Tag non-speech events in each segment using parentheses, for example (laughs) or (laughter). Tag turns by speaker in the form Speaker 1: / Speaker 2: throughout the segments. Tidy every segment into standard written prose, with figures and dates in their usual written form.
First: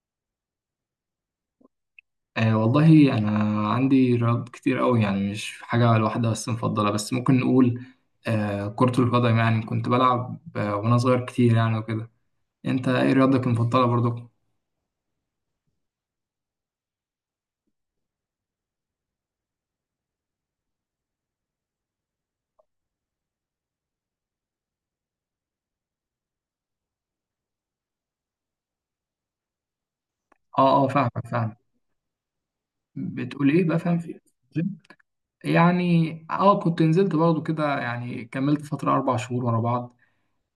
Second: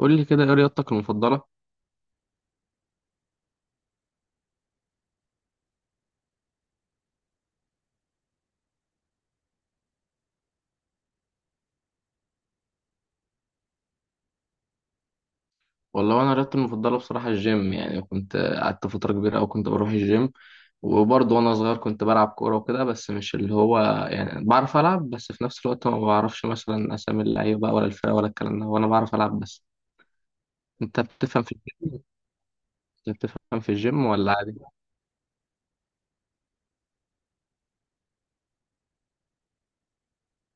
Speaker 1: قول لي كده، ايه رياضتك المفضلة؟
Speaker 2: والله أنا عندي رياضات كتير أوي، يعني مش حاجة الواحدة بس مفضلة، بس ممكن نقول كرة القدم. يعني كنت بلعب وأنا صغير كتير يعني وكده. أنت إيه رياضتك المفضلة برضو؟
Speaker 1: والله انا رياضتي المفضلة بصراحة الجيم. يعني كنت قعدت فترة كبيرة، او كنت بروح الجيم. وبرضه وانا صغير كنت بلعب كورة وكده، بس مش اللي هو يعني بعرف العب. بس في نفس الوقت ما بعرفش مثلا اسامي اللعيبة بقى، ولا الفرقة، ولا الكلام ده. وانا بعرف العب بس.
Speaker 2: أه أه،
Speaker 1: انت
Speaker 2: فاهمك
Speaker 1: بتفهم في
Speaker 2: فاهم.
Speaker 1: الجيم انت
Speaker 2: بتقول
Speaker 1: بتفهم
Speaker 2: إيه
Speaker 1: في
Speaker 2: بقى، فاهم
Speaker 1: الجيم
Speaker 2: في
Speaker 1: ولا عادي؟
Speaker 2: جيم؟ يعني كنت نزلت برضو كده، يعني كملت فترة 4 شهور ورا بعض.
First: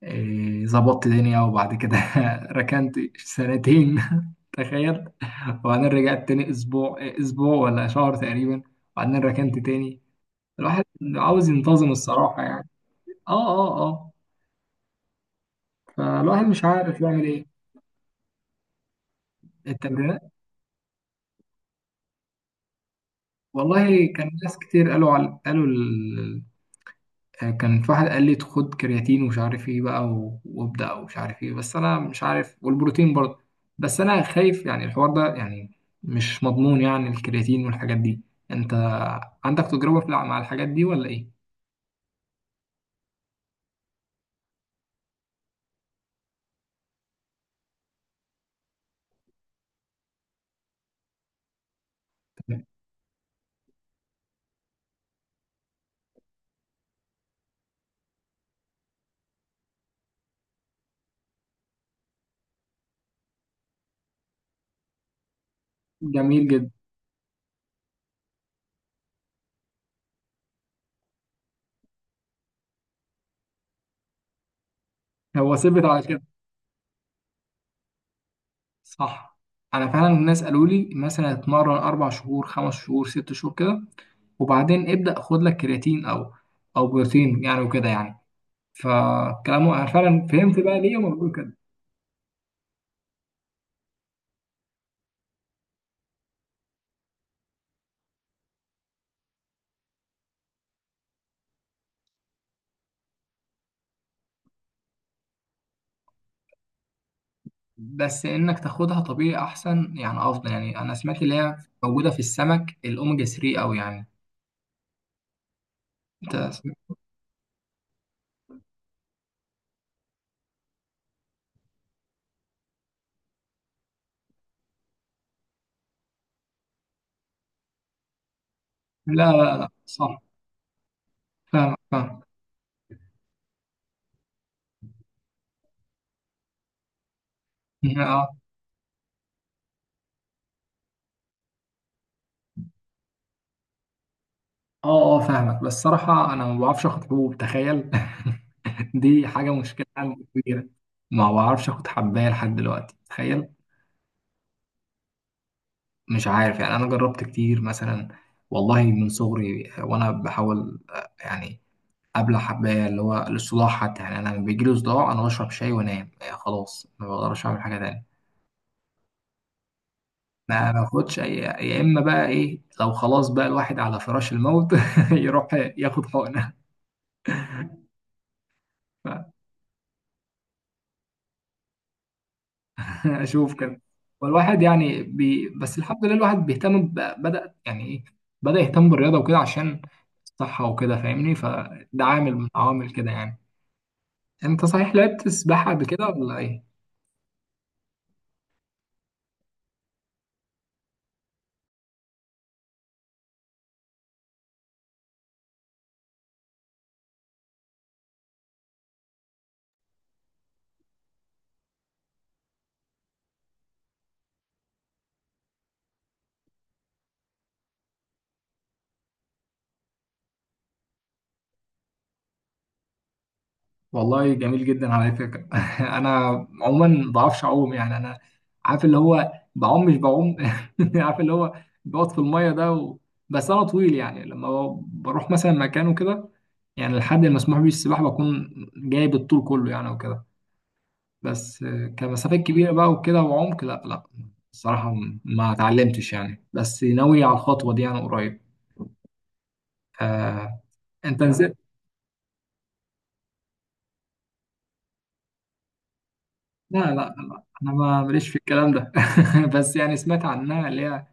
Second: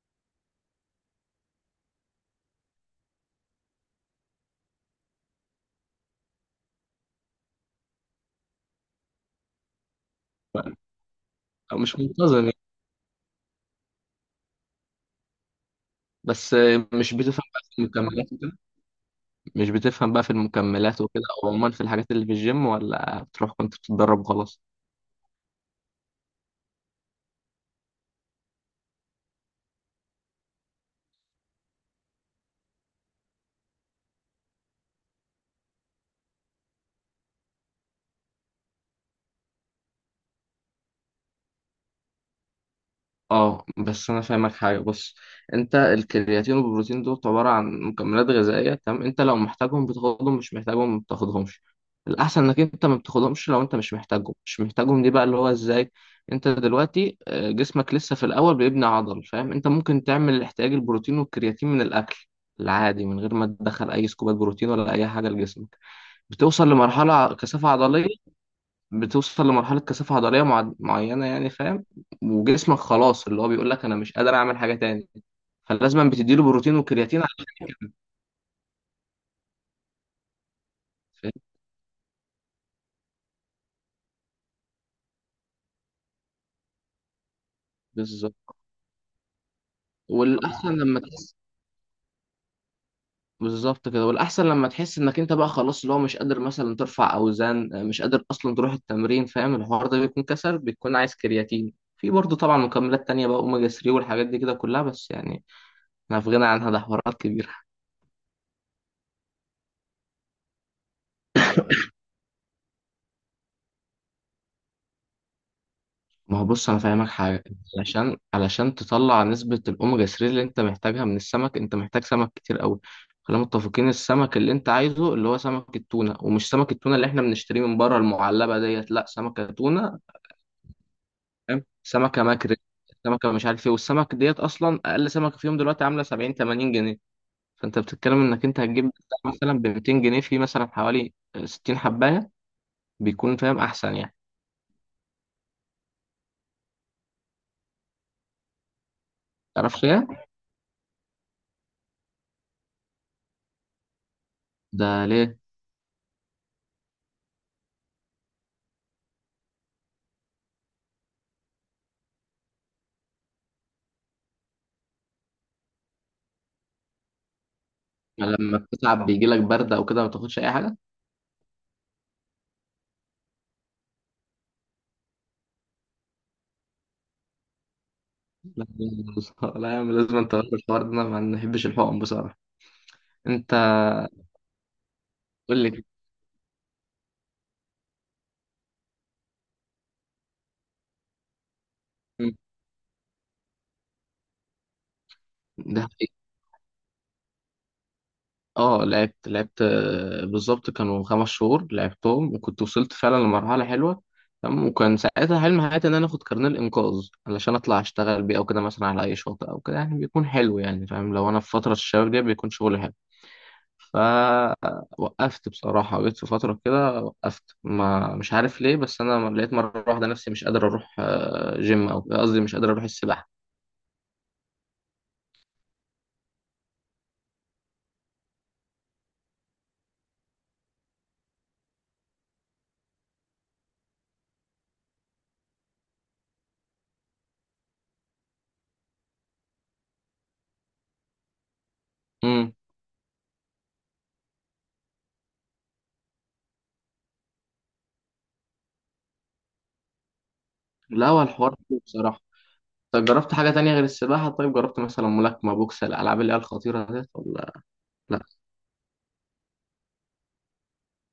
Speaker 2: ظبطت دنيا، وبعد كده (laughs) ركنت سنتين (laughs) تخيل. وبعدين رجعت تاني أسبوع، أسبوع ولا شهر تقريبا، وبعدين ركنت تاني. الواحد عاوز
Speaker 1: أو
Speaker 2: ينتظم
Speaker 1: مش منتظم
Speaker 2: الصراحة
Speaker 1: يعني.
Speaker 2: يعني. اه اه اه، فالواحد
Speaker 1: بس
Speaker 2: مش عارف
Speaker 1: مش
Speaker 2: يعمل
Speaker 1: بتفهم
Speaker 2: ايه.
Speaker 1: بقى في المكملات وكده مش بتفهم
Speaker 2: التمرينات.
Speaker 1: بقى في المكملات وكده، او عموما في الحاجات اللي في الجيم، ولا بتروح كنت
Speaker 2: والله
Speaker 1: بتتدرب
Speaker 2: كان ناس
Speaker 1: وخلاص؟
Speaker 2: كتير قالوا كان في واحد قال لي خد كرياتين ومش عارف ايه بقى، و... وابدأ ومش عارف ايه، بس انا مش عارف، والبروتين برضه. بس انا خايف، يعني الحوار ده يعني مش مضمون، يعني الكرياتين والحاجات دي. انت عندك تجربة مع الحاجات دي ولا ايه؟
Speaker 1: اه بس انا فاهمك حاجه. بص، انت الكرياتين والبروتين دول عباره عن مكملات غذائيه. تمام، انت لو محتاجهم بتاخدهم، مش محتاجهم ما بتاخدهمش. الاحسن انك انت ما بتاخدهمش. لو انت مش محتاجهم مش محتاجهم، دي بقى اللي هو ازاي. انت دلوقتي جسمك لسه في الاول بيبني عضل. فاهم؟ انت ممكن تعمل احتياج البروتين والكرياتين من الاكل العادي، من غير ما تدخل اي سكوبات بروتين ولا اي حاجه لجسمك.
Speaker 2: جميل
Speaker 1: بتوصل
Speaker 2: جدا.
Speaker 1: لمرحله كثافه عضليه بتوصل لمرحلة كثافة عضلية معينة يعني. فاهم؟ وجسمك خلاص اللي هو بيقول لك أنا مش قادر أعمل حاجة تاني،
Speaker 2: هو ثبت
Speaker 1: فلازم
Speaker 2: على.
Speaker 1: بتديله بروتين وكرياتين عشان
Speaker 2: صح. انا فعلا الناس قالوا لي مثلا
Speaker 1: فاهم.
Speaker 2: اتمرن 4 شهور، 5 شهور، 6 شهور كده، وبعدين ابدا خد لك كرياتين او بروتين يعني وكده يعني.
Speaker 1: بالظبط
Speaker 2: فكلامه انا فعلا فهمت
Speaker 1: والأحسن
Speaker 2: بقى ليه
Speaker 1: لما
Speaker 2: هما بيقولوا
Speaker 1: تحس
Speaker 2: كده.
Speaker 1: بالظبط كده. والأحسن لما تحس إنك أنت بقى خلاص اللي هو مش قادر مثلا ترفع أوزان، مش قادر أصلا تروح التمرين. فاهم الحوار ده؟ بيكون كسر، بتكون عايز كرياتين. في برضه طبعا مكملات تانية بقى، أوميجا 3 والحاجات دي كده كلها. بس يعني أنا في غنى عنها، ده حوارات كبيرة.
Speaker 2: بس انك تاخدها طبيعي احسن، يعني افضل يعني. انا سمعت اللي هي موجوده في السمك، الاوميجا 3 او يعني. انت
Speaker 1: ما هو بص، انا
Speaker 2: سمعت؟
Speaker 1: فاهمك حاجه. علشان تطلع نسبه الاوميجا 3 اللي انت محتاجها من السمك، انت محتاج سمك كتير قوي. خلينا متفقين، السمك اللي انت عايزه اللي هو سمك التونه. ومش سمك التونه اللي احنا بنشتريه من بره المعلبه ديت، لا،
Speaker 2: لا
Speaker 1: سمكه
Speaker 2: لا لا،
Speaker 1: تونه.
Speaker 2: صح.
Speaker 1: فاهم؟
Speaker 2: فاهم فاهم.
Speaker 1: سمكه ماكريل، سمكه مش عارف ايه. والسمك ديت اصلا اقل سمكه فيهم دلوقتي عامله 70 80 جنيه. فانت بتتكلم انك
Speaker 2: (laughs)
Speaker 1: انت هتجيب بتاع مثلا ب 200 جنيه في مثلا حوالي 60 حبايه. بيكون فاهم احسن يعني.
Speaker 2: اه اه، فاهمك. بس صراحة انا ما بعرفش اخد حبوب، تخيل. (laughs) دي حاجة
Speaker 1: تعرفش
Speaker 2: مشكلة
Speaker 1: ايه؟
Speaker 2: عندي كبيرة. ما بعرفش اخد حباية لحد دلوقتي، تخيل.
Speaker 1: ده ليه؟
Speaker 2: مش عارف يعني، انا جربت كتير مثلا. والله من صغري وانا بحاول، يعني ابلع حباية. اللي هو الصداع حتى، يعني انا لما بيجيلي صداع انا بشرب شاي وانام. خلاص ما بقدرش اعمل حاجة تانية.
Speaker 1: لما بتتعب بيجي لك برد او كده ما تاخدش اي
Speaker 2: ما
Speaker 1: حاجه.
Speaker 2: باخدش يا اما بقى ايه، لو خلاص بقى الواحد على فراش الموت (laughs) يروح ياخد حقنة.
Speaker 1: لا. (laughs) لا يا عم، لازم انت تغير الحوار ده، انا ما بحبش الحقن بصراحه.
Speaker 2: (laughs)
Speaker 1: انت
Speaker 2: اشوف كده. والواحد يعني
Speaker 1: قول
Speaker 2: بس
Speaker 1: لي.
Speaker 2: الحمد لله الواحد بيهتم بدأ يعني ايه بدأ يهتم بالرياضة وكده عشان الصحة وكده، فاهمني؟ فده عامل من عوامل كده يعني. انت صحيح لعبت سباحة
Speaker 1: ده
Speaker 2: قبل كده
Speaker 1: حقيقي.
Speaker 2: ولا ايه؟
Speaker 1: اه، لعبت. بالظبط كانوا 5 شهور لعبتهم، وكنت وصلت فعلا لمرحله حلوه. تمام، وكان ساعتها حلم حياتي ان انا اخد كارنيه الانقاذ علشان اطلع اشتغل بيه او كده مثلا على اي شاطئ او كده. يعني بيكون حلو يعني. فاهم؟ لو انا في فتره الشباب دي بيكون شغل. فوقفت بصراحة، جيت في فترة كده وقفت، ما مش عارف ليه. بس أنا لقيت مرة واحدة نفسي مش قادر أروح جيم. أو قصدي مش قادر أروح السباحة.
Speaker 2: والله جميل جدا على فكرة. (laughs) انا عموما ما بعرفش اعوم يعني. انا عارف اللي هو بعوم مش بعوم. (laughs) عارف اللي هو بقعد في المية ده بس انا طويل، يعني لما بروح مثلا مكان وكده، يعني الحد المسموح بيه السباحة بكون جايب الطول كله يعني وكده. بس كمسافات
Speaker 1: امم.
Speaker 2: كبيرة بقى وكده، وعمق لا لا. الصراحة ما اتعلمتش يعني، بس ناوي على الخطوة دي أنا قريب. آه،
Speaker 1: لا
Speaker 2: أنت
Speaker 1: هو الحوار
Speaker 2: نزلت.
Speaker 1: حلو بصراحة. طب جربت حاجة تانية غير السباحة؟ طيب جربت مثلا ملاكمة بوكس، الألعاب اللي هي
Speaker 2: لا
Speaker 1: الخطيرة
Speaker 2: لا
Speaker 1: ديت
Speaker 2: لا،
Speaker 1: ولا؟
Speaker 2: أنا ما ماليش في الكلام ده. (laughs) بس يعني سمعت عنها اللي هي،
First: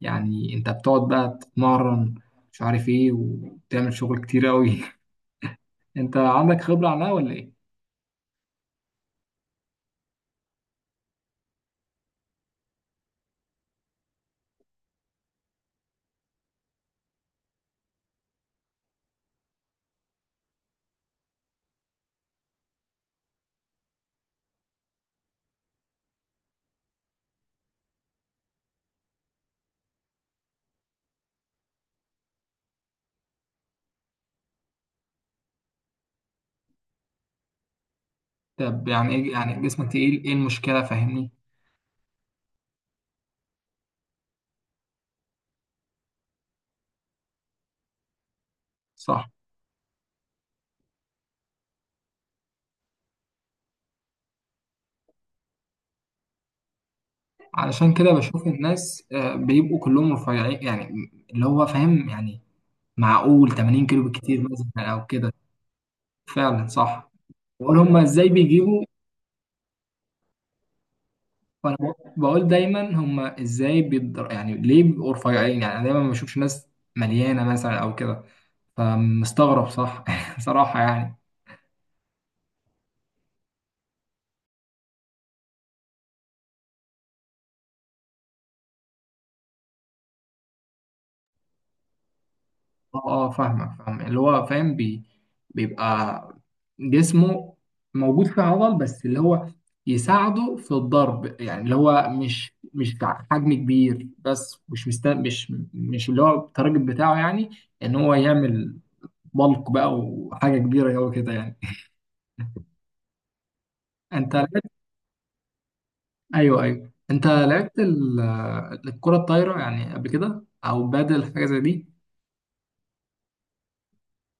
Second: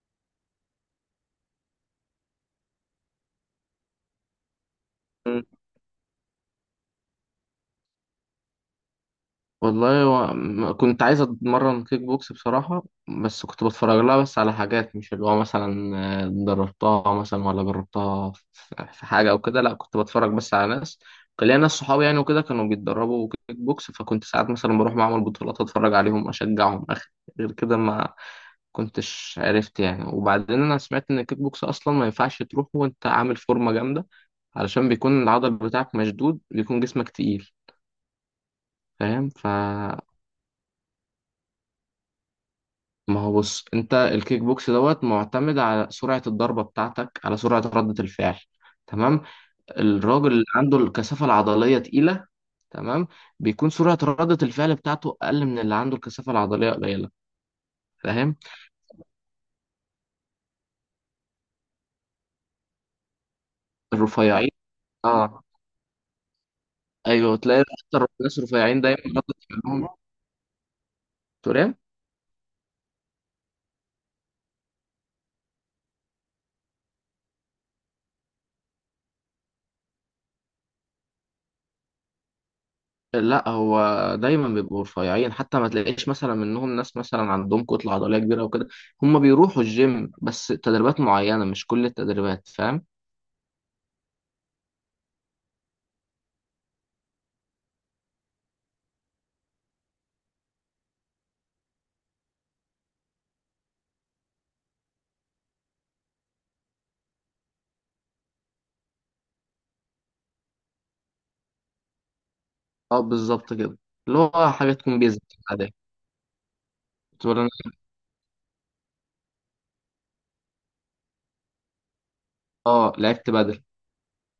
Speaker 2: يعني أنت بتقعد بقى تتمرن مش عارف إيه، وتعمل شغل كتير أوي.
Speaker 1: لا،
Speaker 2: (laughs) أنت عندك خبرة عنها ولا إيه؟
Speaker 1: والله كنت عايز اتمرن كيك بوكس بصراحة. بس كنت بتفرج لها بس على حاجات، مش اللي هو مثلا دربتها مثلا ولا جربتها في حاجة او كده. لا كنت بتفرج بس على ناس. كان ليا ناس صحابي يعني وكده، كانوا بيتدربوا كيك بوكس. فكنت ساعات مثلا بروح معمل بطولات اتفرج عليهم اشجعهم اخ. غير كده ما كنتش عرفت يعني. وبعدين انا سمعت ان الكيك بوكس اصلا ما ينفعش تروح وانت عامل فورمة جامدة، علشان بيكون العضل بتاعك مشدود، بيكون جسمك تقيل.
Speaker 2: طب يعني
Speaker 1: فاهم
Speaker 2: إيه
Speaker 1: ف
Speaker 2: يعني جسمك تقيل، إيه المشكلة فاهمني؟
Speaker 1: ما هو بص، انت الكيك بوكس دوت معتمد على سرعة الضربة بتاعتك، على سرعة ردة الفعل. تمام.
Speaker 2: صح.
Speaker 1: الراجل اللي عنده الكثافة العضلية تقيلة، تمام، بيكون سرعة ردة الفعل بتاعته أقل من اللي عنده الكثافة العضلية قليلة.
Speaker 2: علشان كده
Speaker 1: فاهم؟
Speaker 2: بشوف الناس بيبقوا كلهم رفيعين يعني، اللي هو فاهم يعني. معقول 80 كيلو بالكتير
Speaker 1: الرفيعين،
Speaker 2: مثلا او كده.
Speaker 1: اه.
Speaker 2: فعلا صح.
Speaker 1: ايوه، تلاقي
Speaker 2: بقول هما
Speaker 1: اكتر
Speaker 2: ازاي
Speaker 1: الناس رفيعين
Speaker 2: بيجيبوا.
Speaker 1: دايما ردة فعلهم. تقول إيه؟
Speaker 2: فانا بقول دايما هما ازاي بيقدر، يعني ليه بيبقوا رفيعين يعني؟ انا دايما ما بشوفش ناس مليانه مثلا او كده، فمستغرب صح. (laughs) صراحه يعني.
Speaker 1: لا هو دايما بيبقوا رفيعين. حتى ما تلاقيش مثلا منهم ناس مثلا عندهم كتلة عضلية كبيرة وكده. هم بيروحوا الجيم بس تدريبات معينة، مش كل التدريبات. فاهم؟
Speaker 2: اه اه فاهمك فاهم. اللي هو فاهم بيبقى جسمه موجود فيه عضل، بس اللي هو يساعده في الضرب، يعني اللي هو مش حجم كبير، بس مش اللي هو التارجت بتاعه يعني، ان هو يعمل بلق بقى وحاجه كبيره قوي كده يعني.
Speaker 1: اه بالظبط كده،
Speaker 2: (laughs)
Speaker 1: اللي
Speaker 2: انت
Speaker 1: هو
Speaker 2: لعبت.
Speaker 1: حاجات تكون بيزك عادية.
Speaker 2: ايوه ايوه،
Speaker 1: كنت
Speaker 2: انت
Speaker 1: بقول انا،
Speaker 2: لعبت الكره الطايره يعني قبل كده، او بادل حاجه زي دي؟
Speaker 1: اه لعبت بدل.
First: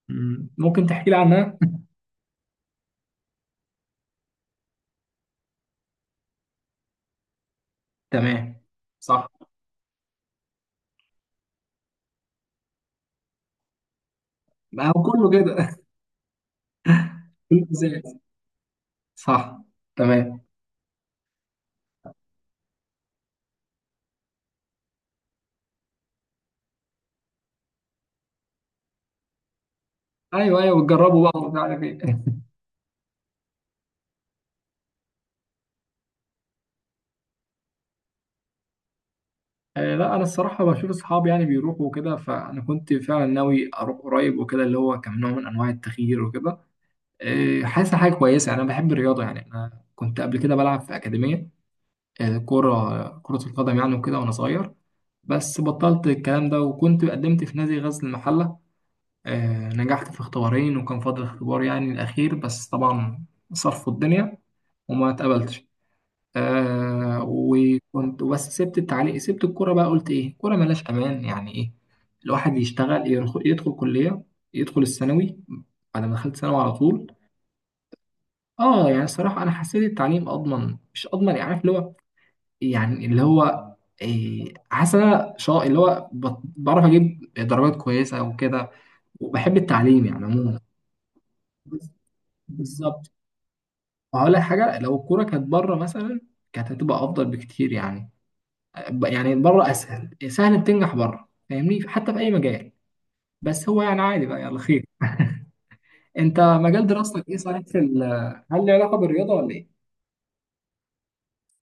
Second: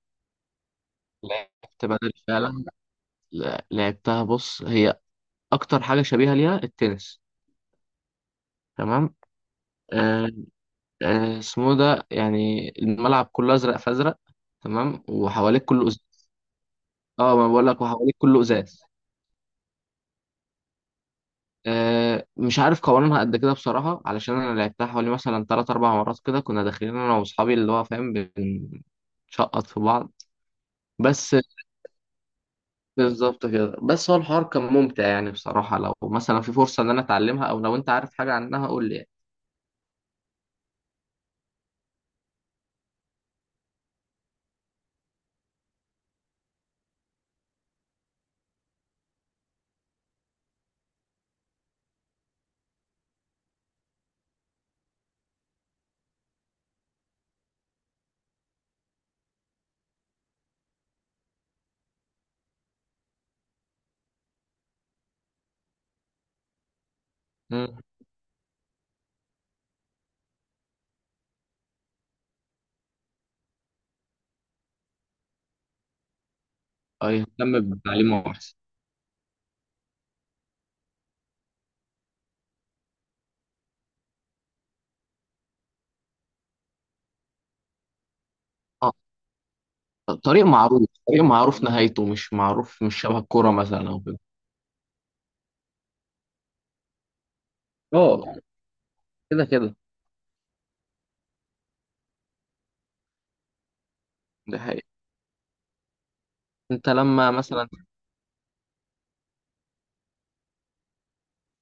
Speaker 2: مم. ممكن تحكي لي عنها.
Speaker 1: فعلا، لعبتها. بص هي اكتر حاجة شبيهة ليها التنس.
Speaker 2: تمام.
Speaker 1: تمام.
Speaker 2: صح.
Speaker 1: آه آه اسمه ده يعني. الملعب كله ازرق فازرق،
Speaker 2: ما هو
Speaker 1: تمام،
Speaker 2: كله
Speaker 1: وحواليك
Speaker 2: كده.
Speaker 1: كله ازاز. اه
Speaker 2: (laughs)
Speaker 1: ما
Speaker 2: كله
Speaker 1: بقول لك،
Speaker 2: زي.
Speaker 1: وحواليك كله ازاز.
Speaker 2: صح. تمام.
Speaker 1: آه، مش عارف قوانينها قد كده بصراحة، علشان انا لعبتها حوالي مثلا تلات اربع مرات كده. كنا داخلين انا واصحابي اللي هو فاهم، بنشقط في بعض.
Speaker 2: ايوه ايوه بتجربوا
Speaker 1: بس
Speaker 2: بقى ومش عارف ايه. (laughs)
Speaker 1: بالظبط كده. بس هو الحوار كان ممتع يعني بصراحة. لو مثلا في فرصة ان انا اتعلمها او لو انت عارف حاجة عنها قول لي يعني.
Speaker 2: لا انا الصراحه بشوف اصحابي يعني بيروحوا وكده، فانا كنت فعلا ناوي اروح قريب وكده، اللي هو كان نوع من انواع التغيير وكده. حاسس حاجه كويسه يعني. انا بحب الرياضه يعني. انا كنت قبل كده بلعب في اكاديميه، كره القدم يعني، وكده وانا صغير. بس بطلت الكلام ده، وكنت قدمت في نادي غزل المحله. نجحت في اختبارين، وكان فاضل اختبار يعني الاخير، بس طبعا صرفوا الدنيا وما اتقبلتش.
Speaker 1: مم.
Speaker 2: وكنت بس سبت التعليق، سبت الكوره بقى. قلت ايه، كوره ملاش امان، يعني ايه، الواحد يشتغل، يدخل كليه، يدخل الثانوي. بعد ما دخلت ثانوي على
Speaker 1: أو
Speaker 2: طول،
Speaker 1: يهتم بتعليمه احسن.
Speaker 2: اه. يعني الصراحه انا حسيت التعليم اضمن، مش اضمن يعني، عارف اللي هو، يعني اللي هو، إيه، حاسس إن انا اللي هو بعرف اجيب درجات كويسه وكده،
Speaker 1: اه،
Speaker 2: وبحب التعليم يعني
Speaker 1: طريق
Speaker 2: عموما.
Speaker 1: معروف. طريق معروف
Speaker 2: بس-
Speaker 1: نهايته مش معروف، مش
Speaker 2: بالظبط.
Speaker 1: شبه الكورة مثلا او كده.
Speaker 2: وهقول لك حاجه، لو الكوره كانت بره مثلا كانت هتبقى افضل بكتير يعني.
Speaker 1: اه
Speaker 2: يعني
Speaker 1: كده
Speaker 2: بره
Speaker 1: كده.
Speaker 2: اسهل، سهل بتنجح بره فاهمني، حتى في اي مجال. بس هو يعني عادي بقى،
Speaker 1: دي
Speaker 2: يلا
Speaker 1: حقيقة.
Speaker 2: خير. انت مجال
Speaker 1: انت
Speaker 2: دراستك
Speaker 1: لما
Speaker 2: ايه صحيح،
Speaker 1: مثلا.
Speaker 2: في هل له علاقه بالرياضه ولا ايه؟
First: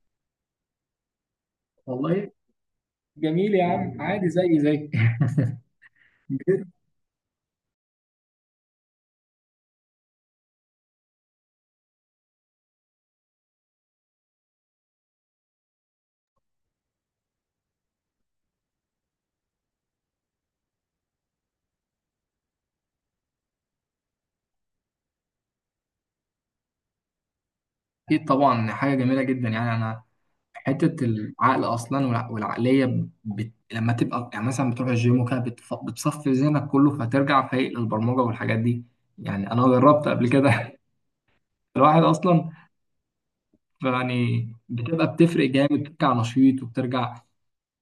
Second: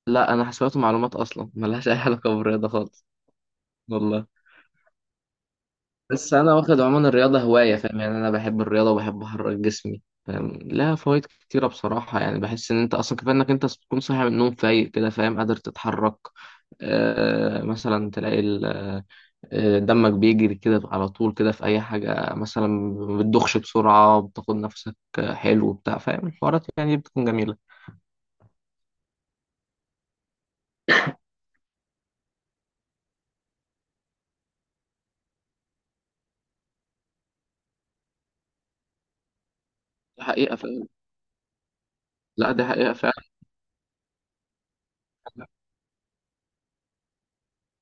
Speaker 1: لا انا حسابات ومعلومات، اصلا ملهاش اي
Speaker 2: والله،
Speaker 1: علاقة بالرياضة خالص.
Speaker 2: جميل يا عم، عادي
Speaker 1: والله.
Speaker 2: زي زي.
Speaker 1: بس انا واخد
Speaker 2: (laughs)
Speaker 1: عموما الرياضه هوايه. فاهم يعني، انا بحب الرياضه وبحب احرك جسمي. فاهم؟ لها فوائد كتيره بصراحه يعني. بحس ان انت اصلا كفايه انك انت تكون صاحي من النوم فايق كده. فاهم؟ قادر تتحرك، آه مثلا تلاقي ال- آه، دمك بيجري كده على طول كده في اي حاجه. مثلا ما بتدخش بسرعه، بتاخد نفسك حلو وبتاع. فاهم؟ الحوارات يعني بتكون جميله.
Speaker 2: اكيد طبعا، حاجه جميله جدا يعني. انا حته العقل اصلا والعقليه لما تبقى يعني مثلا بتروح الجيم وكده، بتصفي ذهنك كله فترجع فايق للبرمجه والحاجات دي. يعني انا جربت
Speaker 1: دي
Speaker 2: قبل
Speaker 1: حقيقه
Speaker 2: كده.
Speaker 1: فعلا.
Speaker 2: (laughs) الواحد اصلا
Speaker 1: لا دي حقيقه فعلا.
Speaker 2: يعني بتبقى بتفرق جامد، بترجع نشيط وبترجع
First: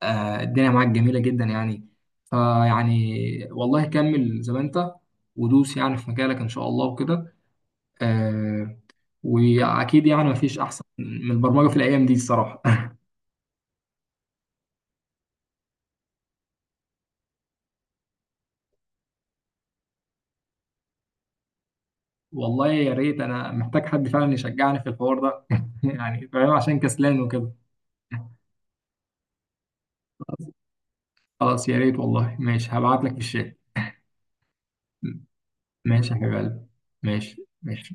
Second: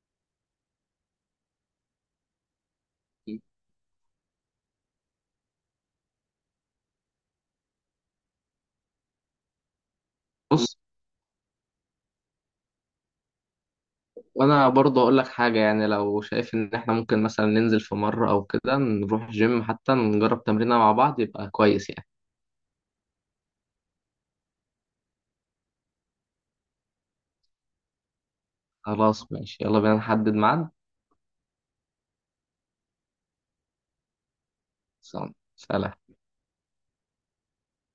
Speaker 2: الدنيا معاك جميلة جدا يعني. فيعني، والله كمل زي ما انت، ودوس يعني في مجالك ان شاء الله وكده. آه، واكيد يعني مفيش
Speaker 1: بص،
Speaker 2: احسن من البرمجة في الايام دي الصراحة.
Speaker 1: وانا برضه اقول لك حاجه. يعني لو شايف ان احنا ممكن مثلا ننزل في مره او كده نروح الجيم، حتى نجرب تمرينه مع بعض يبقى كويس يعني.
Speaker 2: (laughs) والله يا ريت، انا محتاج حد فعلا يشجعني في الحوار ده. (laughs) يعني فاهم، عشان كسلان وكده.
Speaker 1: خلاص ماشي، يلا بينا نحدد ميعاد.
Speaker 2: خلاص يا ريت والله، ماشي هبعت لك في الشات.
Speaker 1: سلام.
Speaker 2: ماشي يا حبيب قلبي. ماشي ماشي.